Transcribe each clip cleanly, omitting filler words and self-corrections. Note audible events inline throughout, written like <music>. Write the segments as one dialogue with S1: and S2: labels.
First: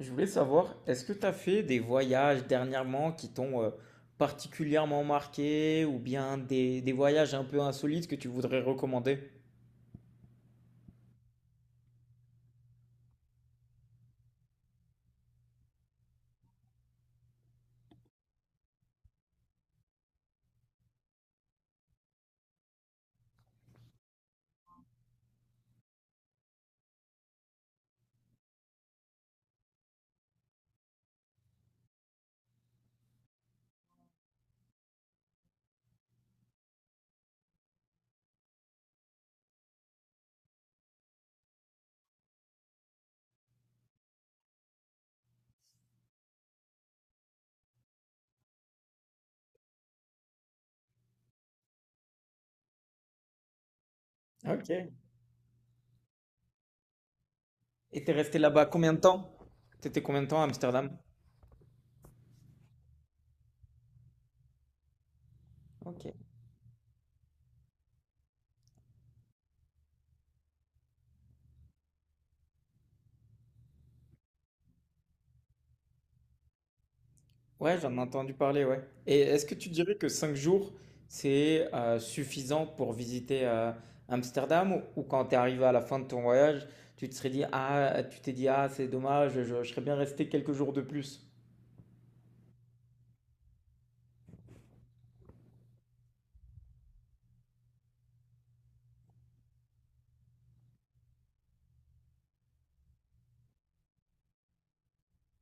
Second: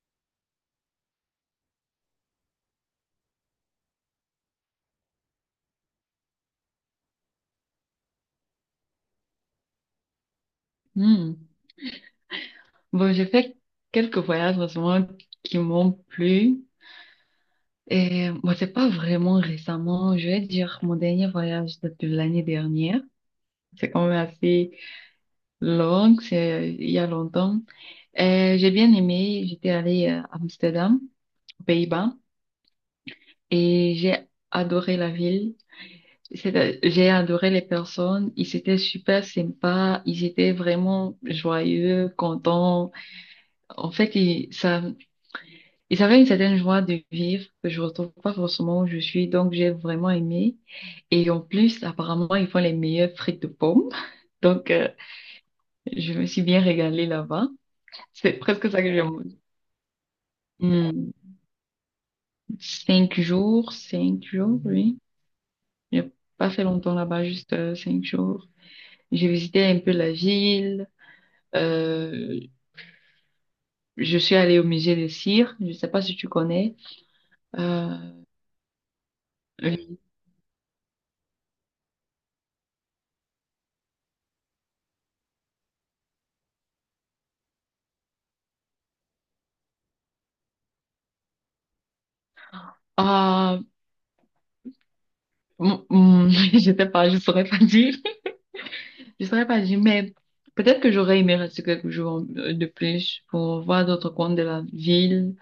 S1: Je voulais savoir, est-ce que tu as fait des voyages dernièrement qui t'ont particulièrement marqué ou bien des voyages un peu insolites que tu voudrais recommander?
S2: Hmm. Bon, j'ai fait quelques voyages récemment qui m'ont plu. Et moi c'est pas vraiment récemment. Je vais dire mon dernier voyage date de l'année dernière. C'est quand même assez long, c'est il y a longtemps. Et j'ai bien aimé. J'étais allée à Amsterdam, aux Pays-Bas, et j'ai adoré la ville. J'ai adoré les personnes. Ils étaient super sympas. Ils étaient vraiment joyeux, contents. En fait, et ça fait une certaine joie de vivre que je retrouve pas forcément où je suis. Donc, j'ai vraiment aimé. Et en plus, apparemment, ils font les meilleures frites de pommes. <laughs>
S1: Ok.
S2: Donc, je me suis bien régalée là-bas.
S1: Et t'es
S2: C'est
S1: resté là-bas
S2: presque ça
S1: combien
S2: que
S1: de
S2: j'ai
S1: temps?
S2: mangé.
S1: T'étais combien de temps à Amsterdam?
S2: Hmm, cinq jours, oui.
S1: Ok.
S2: J'ai pas fait longtemps là-bas, juste cinq jours. J'ai visité un peu la ville. Euh, je suis allée au musée de cire. Je sais pas si tu connais.
S1: Ouais,
S2: Euh,
S1: j'en ai entendu parler, ouais. Et est-ce que tu dirais que 5 jours, c'est suffisant pour visiter Amsterdam ou quand t'es arrivé à la fin de ton voyage, tu te serais dit, ah, tu t'es dit, ah, c'est dommage, je serais bien resté quelques jours de plus?
S2: ah, mm, mm, <laughs> je sais pas, je saurais pas dire. Je saurais pas dire, mais peut-être que j'aurais aimé rester quelques jours de plus pour voir d'autres coins de la ville.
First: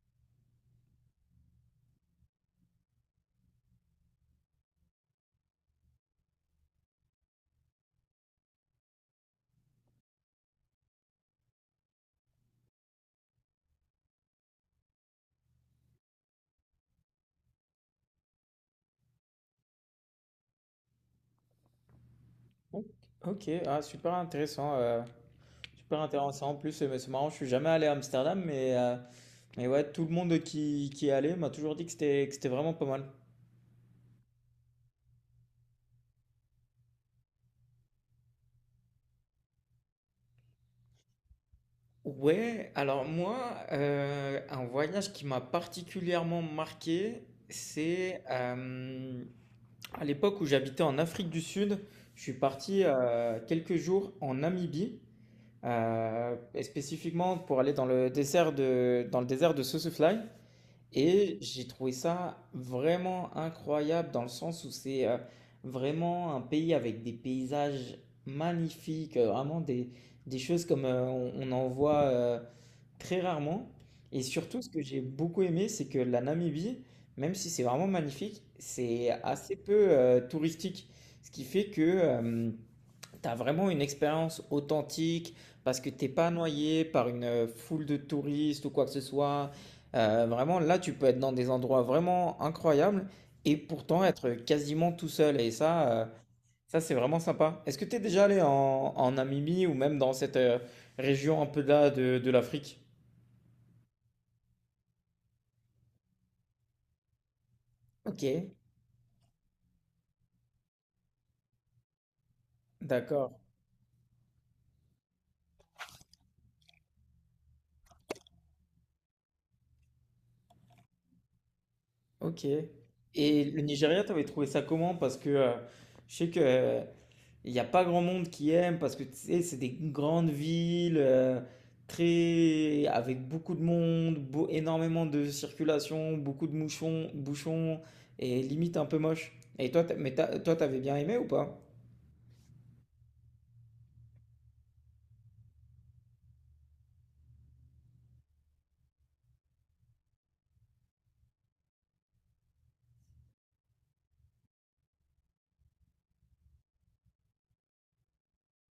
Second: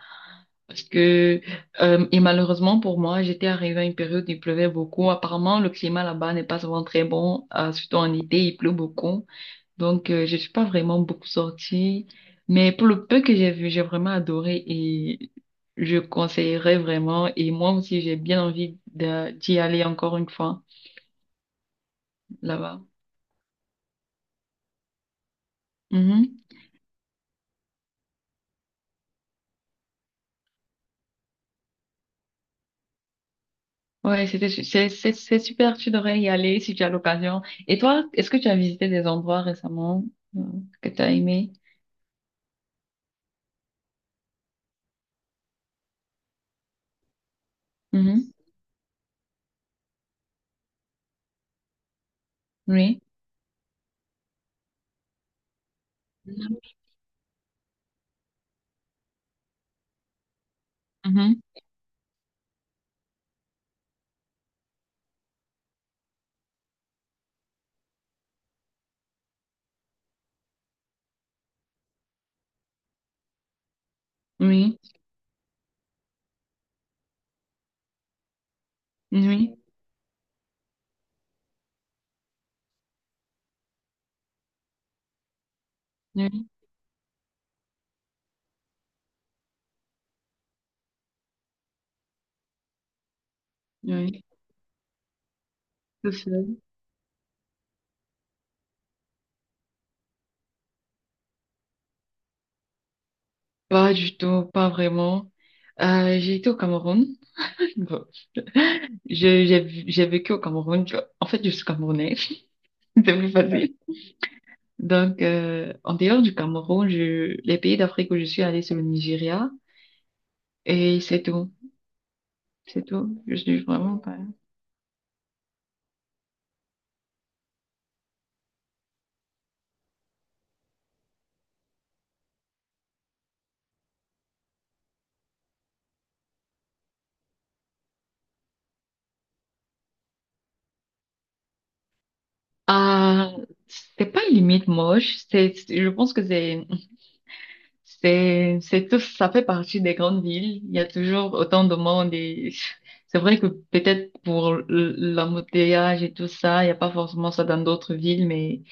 S2: Parce que, et malheureusement pour moi, j'étais arrivée à une période où il pleuvait beaucoup. Apparemment, le climat là-bas n'est pas souvent très bon, surtout en été, il pleut beaucoup. Donc, je suis pas vraiment beaucoup sortie. Mais pour le peu que j'ai vu, j'ai vraiment adoré et je conseillerais vraiment. Et moi aussi, j'ai bien envie d'y aller encore une fois là-bas.
S1: Ok, ok. Ah, super intéressant. Super
S2: Mm-hmm.
S1: intéressant. En plus, c'est marrant, je suis jamais allé à Amsterdam, mais ouais, tout le monde qui est allé m'a toujours dit que c'était vraiment pas mal.
S2: Ouais, c'était, su- c'est super, tu devrais y aller si tu as l'occasion. Et toi, est-ce que tu as visité des endroits récemment euh, que tu as aimé?
S1: Ouais, alors moi, un voyage qui m'a particulièrement marqué, c'est
S2: Mhm.
S1: à l'époque où j'habitais en Afrique du Sud, je suis parti
S2: Oui.
S1: quelques jours en Namibie, et spécifiquement pour aller dans le désert de Sossusvlei. Et
S2: Mhm.
S1: j'ai trouvé ça vraiment incroyable dans le sens où c'est vraiment un pays avec des paysages magnifiques, vraiment des choses comme on en voit très rarement. Et surtout, ce
S2: Oui.
S1: que j'ai beaucoup aimé, c'est que la Namibie, même si c'est vraiment magnifique, c'est
S2: Oui.
S1: assez peu touristique. Ce qui fait que T'as vraiment une expérience authentique parce que t'es pas
S2: Oui.
S1: noyé par une foule de touristes ou quoi que ce soit. Vraiment, là, tu peux être dans des endroits vraiment incroyables et pourtant
S2: Oui.
S1: être quasiment tout seul.
S2: Tout seul.
S1: Ça c'est vraiment sympa. Est-ce que t'es déjà allé en Namibie ou même dans cette région un peu là de l'Afrique?
S2: Pas du tout, pas vraiment. J'ai été au Cameroun. <laughs> Bon,
S1: Ok,
S2: j'ai vécu au Cameroun, tu vois. En fait, je suis camerounaise. <laughs> C'est plus
S1: d'accord.
S2: facile. Donc, en dehors du Cameroun, les pays d'Afrique où je suis allée, c'est le Nigeria. Et c'est tout.
S1: Ok.
S2: C'est tout. Je
S1: Et le
S2: suis vraiment.
S1: Nigeria, t'avais trouvé ça comment? Parce que je sais que il n'y a pas grand monde qui aime parce que tu sais, c'est des grandes villes très avec beaucoup de monde, énormément de circulation, beaucoup de bouchons et limite un peu moche. Et toi, toi, t'avais bien aimé ou pas?
S2: Ah, c'est pas une limite moche, je pense que c'est tout, ça fait partie des grandes villes. Il y a toujours autant de monde et <laughs> c'est vrai que peut-être pour l'embouteillage et tout ça, il n'y a pas forcément ça dans d'autres villes, mais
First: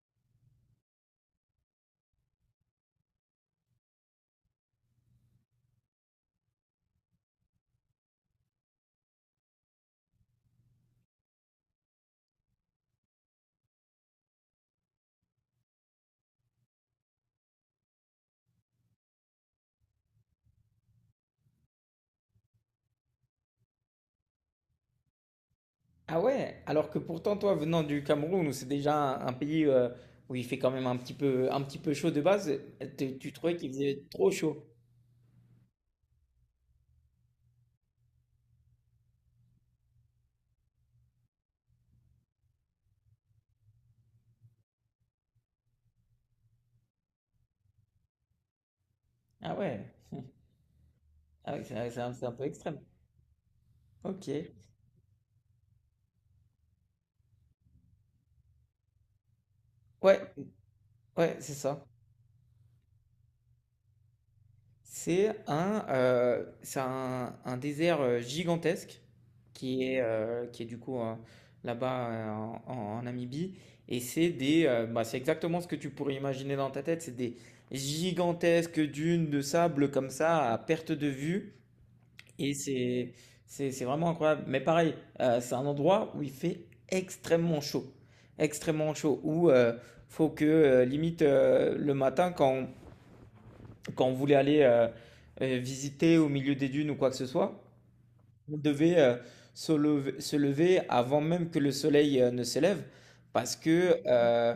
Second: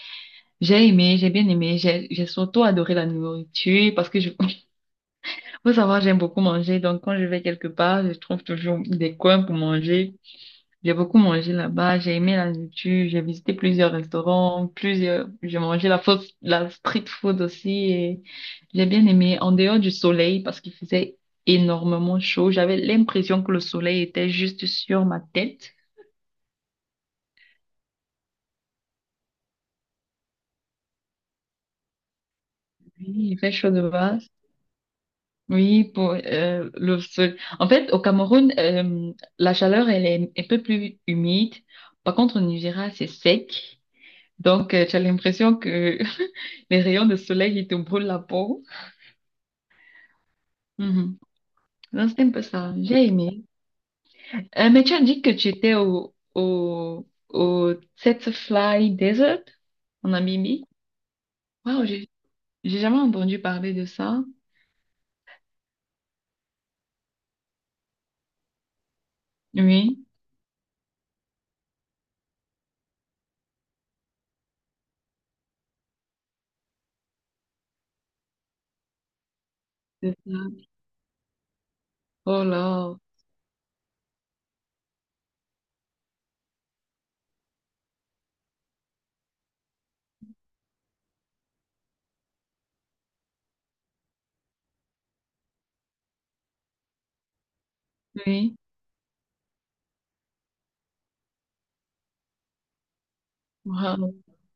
S2: j'ai aimé, j'ai bien aimé, j'ai surtout adoré la nourriture parce que <laughs> faut savoir, j'aime beaucoup manger, donc quand je vais quelque part, je trouve toujours des coins pour manger. J'ai beaucoup mangé là-bas, j'ai aimé la nourriture, j'ai visité plusieurs restaurants, plusieurs, j'ai mangé la fausse, la street food aussi et j'ai bien aimé en dehors du soleil parce qu'il faisait énormément chaud. J'avais l'impression que le soleil était juste sur ma tête.
S1: Ah ouais, alors que pourtant toi venant du Cameroun où c'est déjà un pays où il fait quand même un petit peu chaud de base,
S2: Oui,
S1: tu
S2: il fait
S1: trouvais
S2: chaud
S1: qu'il
S2: de
S1: faisait
S2: base.
S1: trop chaud.
S2: Oui, pour le sol. En fait, au Cameroun, la chaleur, elle est un peu plus humide. Par contre, au Nigeria, c'est sec. Donc, tu as l'impression que <laughs> les rayons de soleil, ils te brûlent la peau.
S1: Ah ouais.
S2: Mhm.
S1: Ah oui,
S2: Non, c'était
S1: c'est
S2: un
S1: un
S2: peu
S1: peu
S2: ça.
S1: extrême.
S2: J'ai aimé.
S1: Ok.
S2: Mais tu as dit que tu étais au Fly Desert en
S1: Ouais,
S2: Namibie.
S1: ouais, c'est
S2: Waouh,
S1: ça.
S2: j'ai jamais entendu parler de ça.
S1: C'est un désert gigantesque
S2: Oui,
S1: qui est du coup là-bas en Namibie. Et c'est bah, c'est exactement ce que tu pourrais imaginer dans ta tête. C'est des gigantesques dunes de sable comme
S2: c'est ça.
S1: ça à perte de vue.
S2: Oh
S1: Et
S2: là,
S1: c'est vraiment incroyable. Mais pareil, c'est un endroit où il fait extrêmement chaud. Extrêmement chaud. Où faut que, limite, le matin, quand on voulait aller visiter au milieu des dunes ou quoi que ce soit,
S2: oui.
S1: on devait se lever avant même que le soleil ne se lève. Parce que
S2: Waouh,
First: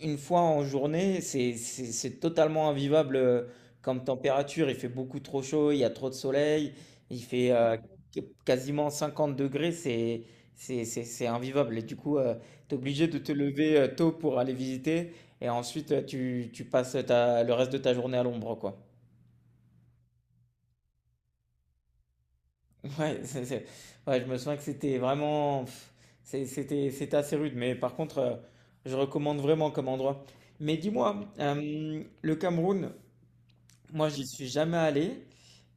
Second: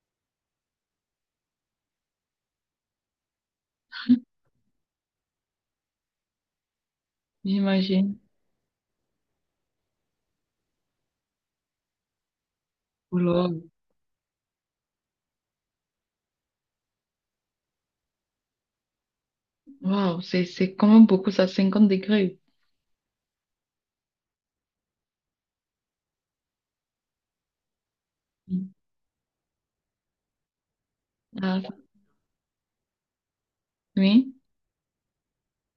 S1: une fois en journée, c'est totalement invivable comme température. Il fait beaucoup trop chaud, il y a trop de soleil, il fait
S2: j'imagine.
S1: quasiment 50 degrés, c'est invivable. Et du coup, tu es obligé de
S2: Oh
S1: te
S2: là.
S1: lever tôt pour aller visiter et ensuite tu passes le reste de ta journée à l'ombre, quoi.
S2: Waouh, c'est quand même beaucoup ça, 50 degrés.
S1: <laughs> Ouais, ouais, je me souviens que c'était vraiment... pff, c'était assez rude, mais par contre,
S2: Mm.
S1: je recommande vraiment comme endroit. Mais dis-moi,
S2: Ah,
S1: le Cameroun... Moi, j'y
S2: oui.
S1: suis jamais allé.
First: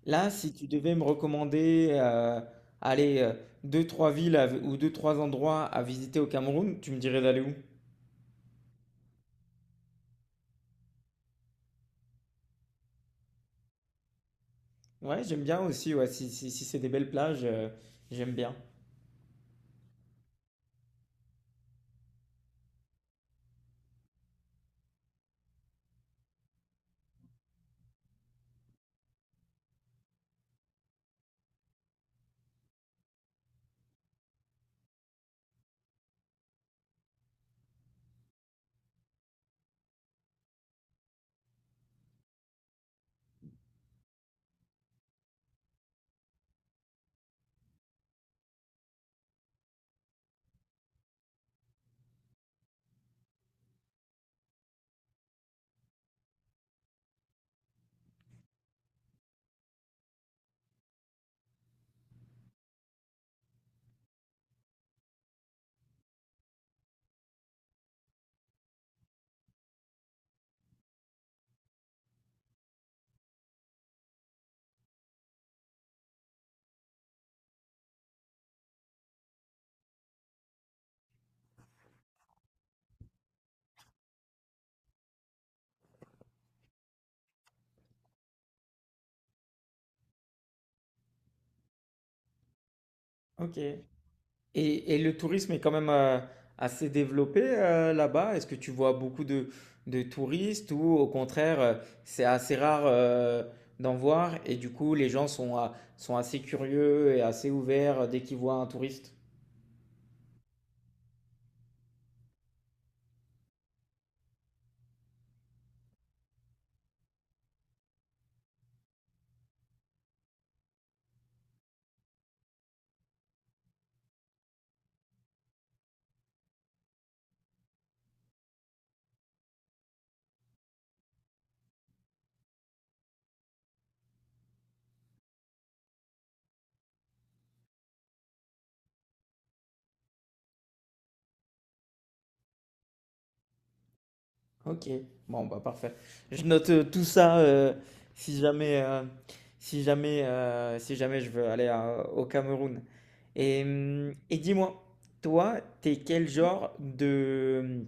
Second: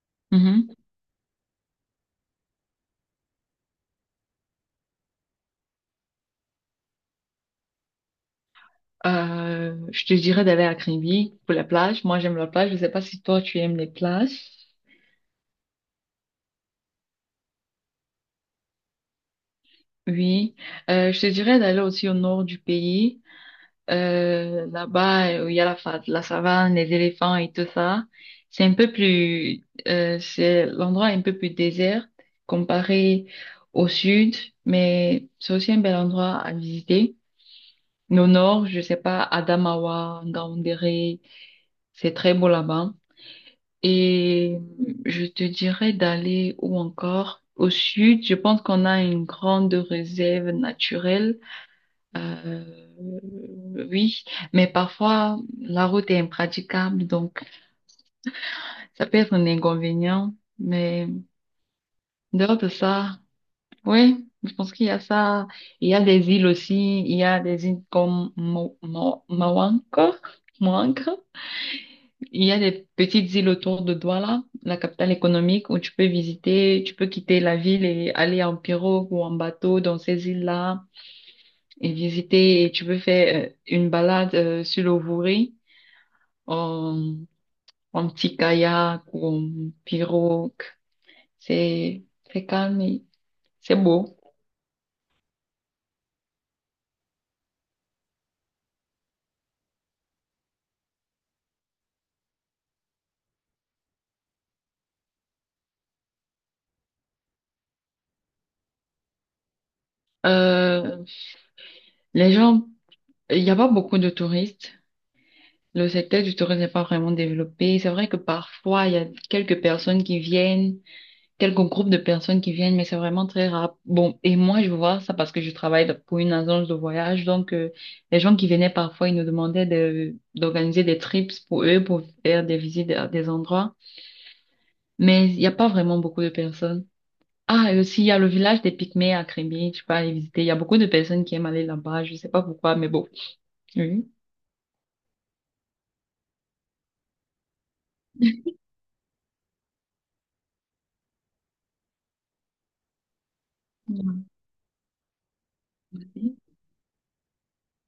S1: Là, si tu
S2: Mhm.
S1: devais me recommander, allez, deux, trois villes, ou deux, trois endroits à visiter au Cameroun, tu me dirais d'aller où?
S2: Je te dirais d'aller à Kribi pour la plage. Moi, j'aime la plage. Je sais pas si toi, tu aimes les plages.
S1: Ouais, j'aime bien aussi, ouais, si c'est des belles plages, j'aime bien.
S2: Oui, je te dirais d'aller aussi au nord du pays. Là-bas, il y a la savane, les éléphants et tout ça. C'est l'endroit est un peu plus désert comparé au sud, mais c'est aussi un bel endroit à visiter. Mais au nord, je sais pas, Adamawa, Ngaoundéré, c'est très beau là-bas. Et je te dirais d'aller ou encore? Au sud, je pense qu'on a une grande réserve naturelle euh, oui, mais parfois la route est impraticable, donc ça peut être un inconvénient. Mais dehors de ça, oui, je pense qu'il y a ça. Il y a des îles aussi. Il y a des îles comme Moanca. Moanca. Il y a des petites îles autour de Douala, la capitale économique, où tu peux visiter, tu peux quitter la ville et aller en pirogue ou en bateau dans ces îles-là et visiter. Et tu peux faire une balade sur le Wouri en, en petit kayak ou en pirogue. C'est très calme et
S1: Ok.
S2: c'est beau.
S1: Et le tourisme est quand même assez développé là-bas. Est-ce que tu vois beaucoup de touristes ou au contraire, c'est assez rare d'en voir et du coup, les gens sont, sont assez curieux et assez ouverts dès qu'ils voient un touriste?
S2: Euh, les gens, il n'y a pas beaucoup de touristes. Le secteur du tourisme n'est pas vraiment développé. C'est vrai que parfois, il y a quelques personnes qui viennent, quelques groupes de personnes qui viennent, mais c'est vraiment très rare. Bon, et moi, je vois ça parce que je travaille pour une agence de voyage. Donc, les gens qui venaient parfois, ils nous demandaient d'organiser des trips pour eux, pour faire des visites à des endroits. Mais il n'y a pas vraiment beaucoup de personnes. Ah, et aussi, il y a le village des Pygmées à Crimée, tu peux aller visiter. Il y a beaucoup de personnes qui aiment aller là-bas, je sais pas pourquoi, mais bon. Oui.
S1: Ok, bon bah parfait. Je note tout ça si jamais, euh, si jamais je veux aller au Cameroun. Et dis-moi, toi, t'es quel
S2: Mhm.
S1: genre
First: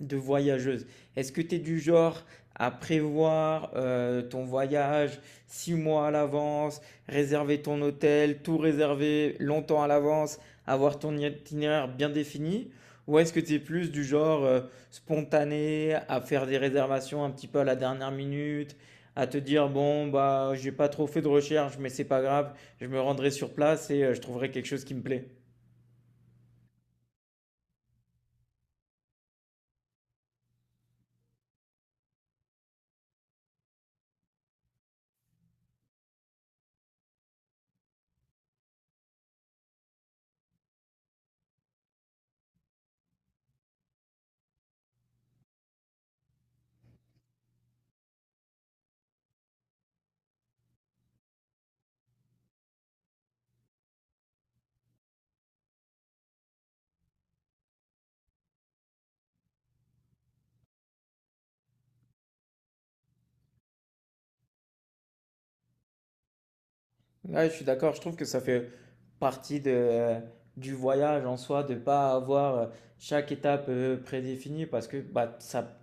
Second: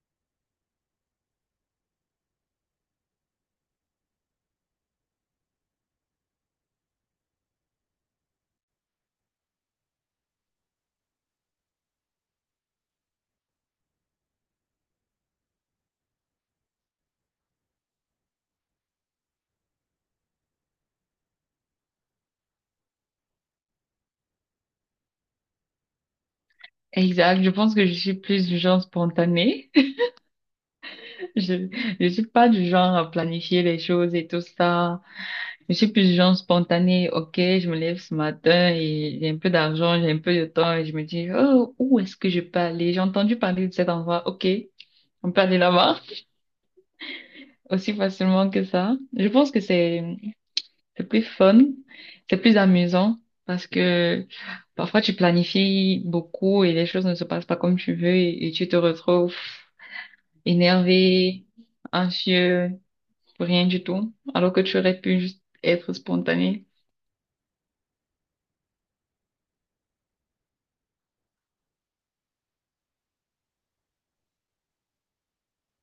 S1: de voyageuse. Est-ce que tu es du genre à prévoir ton voyage 6 mois à l'avance, réserver ton hôtel, tout réserver longtemps à l'avance, avoir ton itinéraire bien défini? Ou est-ce que tu es plus du genre spontané à faire des réservations un petit peu à la dernière minute, à te dire bon bah j'ai pas trop fait de recherche mais c'est pas grave, je me rendrai sur place et je trouverai quelque chose qui me plaît.
S2: Exact, je pense que je suis plus du genre spontané. <laughs> Je, je suis pas du genre à planifier les choses et tout ça. Je suis plus du genre spontané. Ok, je me lève ce matin et j'ai un peu d'argent, j'ai un peu de temps et je me dis, oh, où est-ce que je peux aller? J'ai entendu parler de cet endroit. Ok, on peut aller là-bas aussi facilement que ça. Je pense que c'est plus fun, c'est plus amusant parce que parfois tu planifies beaucoup et les choses ne se passent pas comme tu veux et tu te retrouves énervé, anxieux, pour rien du tout, alors que tu aurais pu juste être spontané.
S1: Ouais, je suis d'accord, je trouve que ça fait partie de du voyage en soi, de pas avoir chaque étape prédéfinie parce que bah, ça,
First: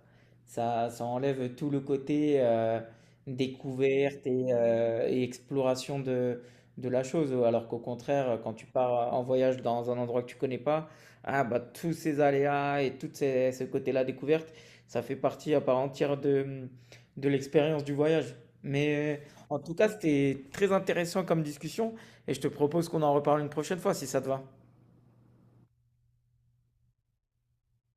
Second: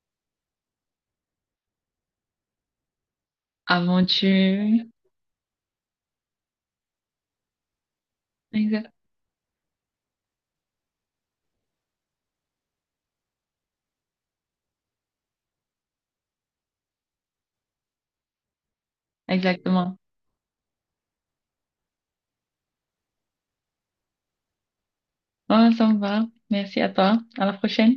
S1: ça, ça enlève tout le côté découverte
S2: Aventure.
S1: et exploration de la chose. Alors qu'au contraire, quand tu
S2: Exact.
S1: pars en voyage dans un endroit que tu connais pas, ah, bah, tous ces aléas et ce côté-là découverte, ça fait partie à part entière de l'expérience du voyage. Mais en tout cas,
S2: Exactement.
S1: c'était très intéressant comme discussion. Et je te propose qu'on en reparle une prochaine fois si ça te va.
S2: Ah, ça me va. Merci à toi. À la prochaine.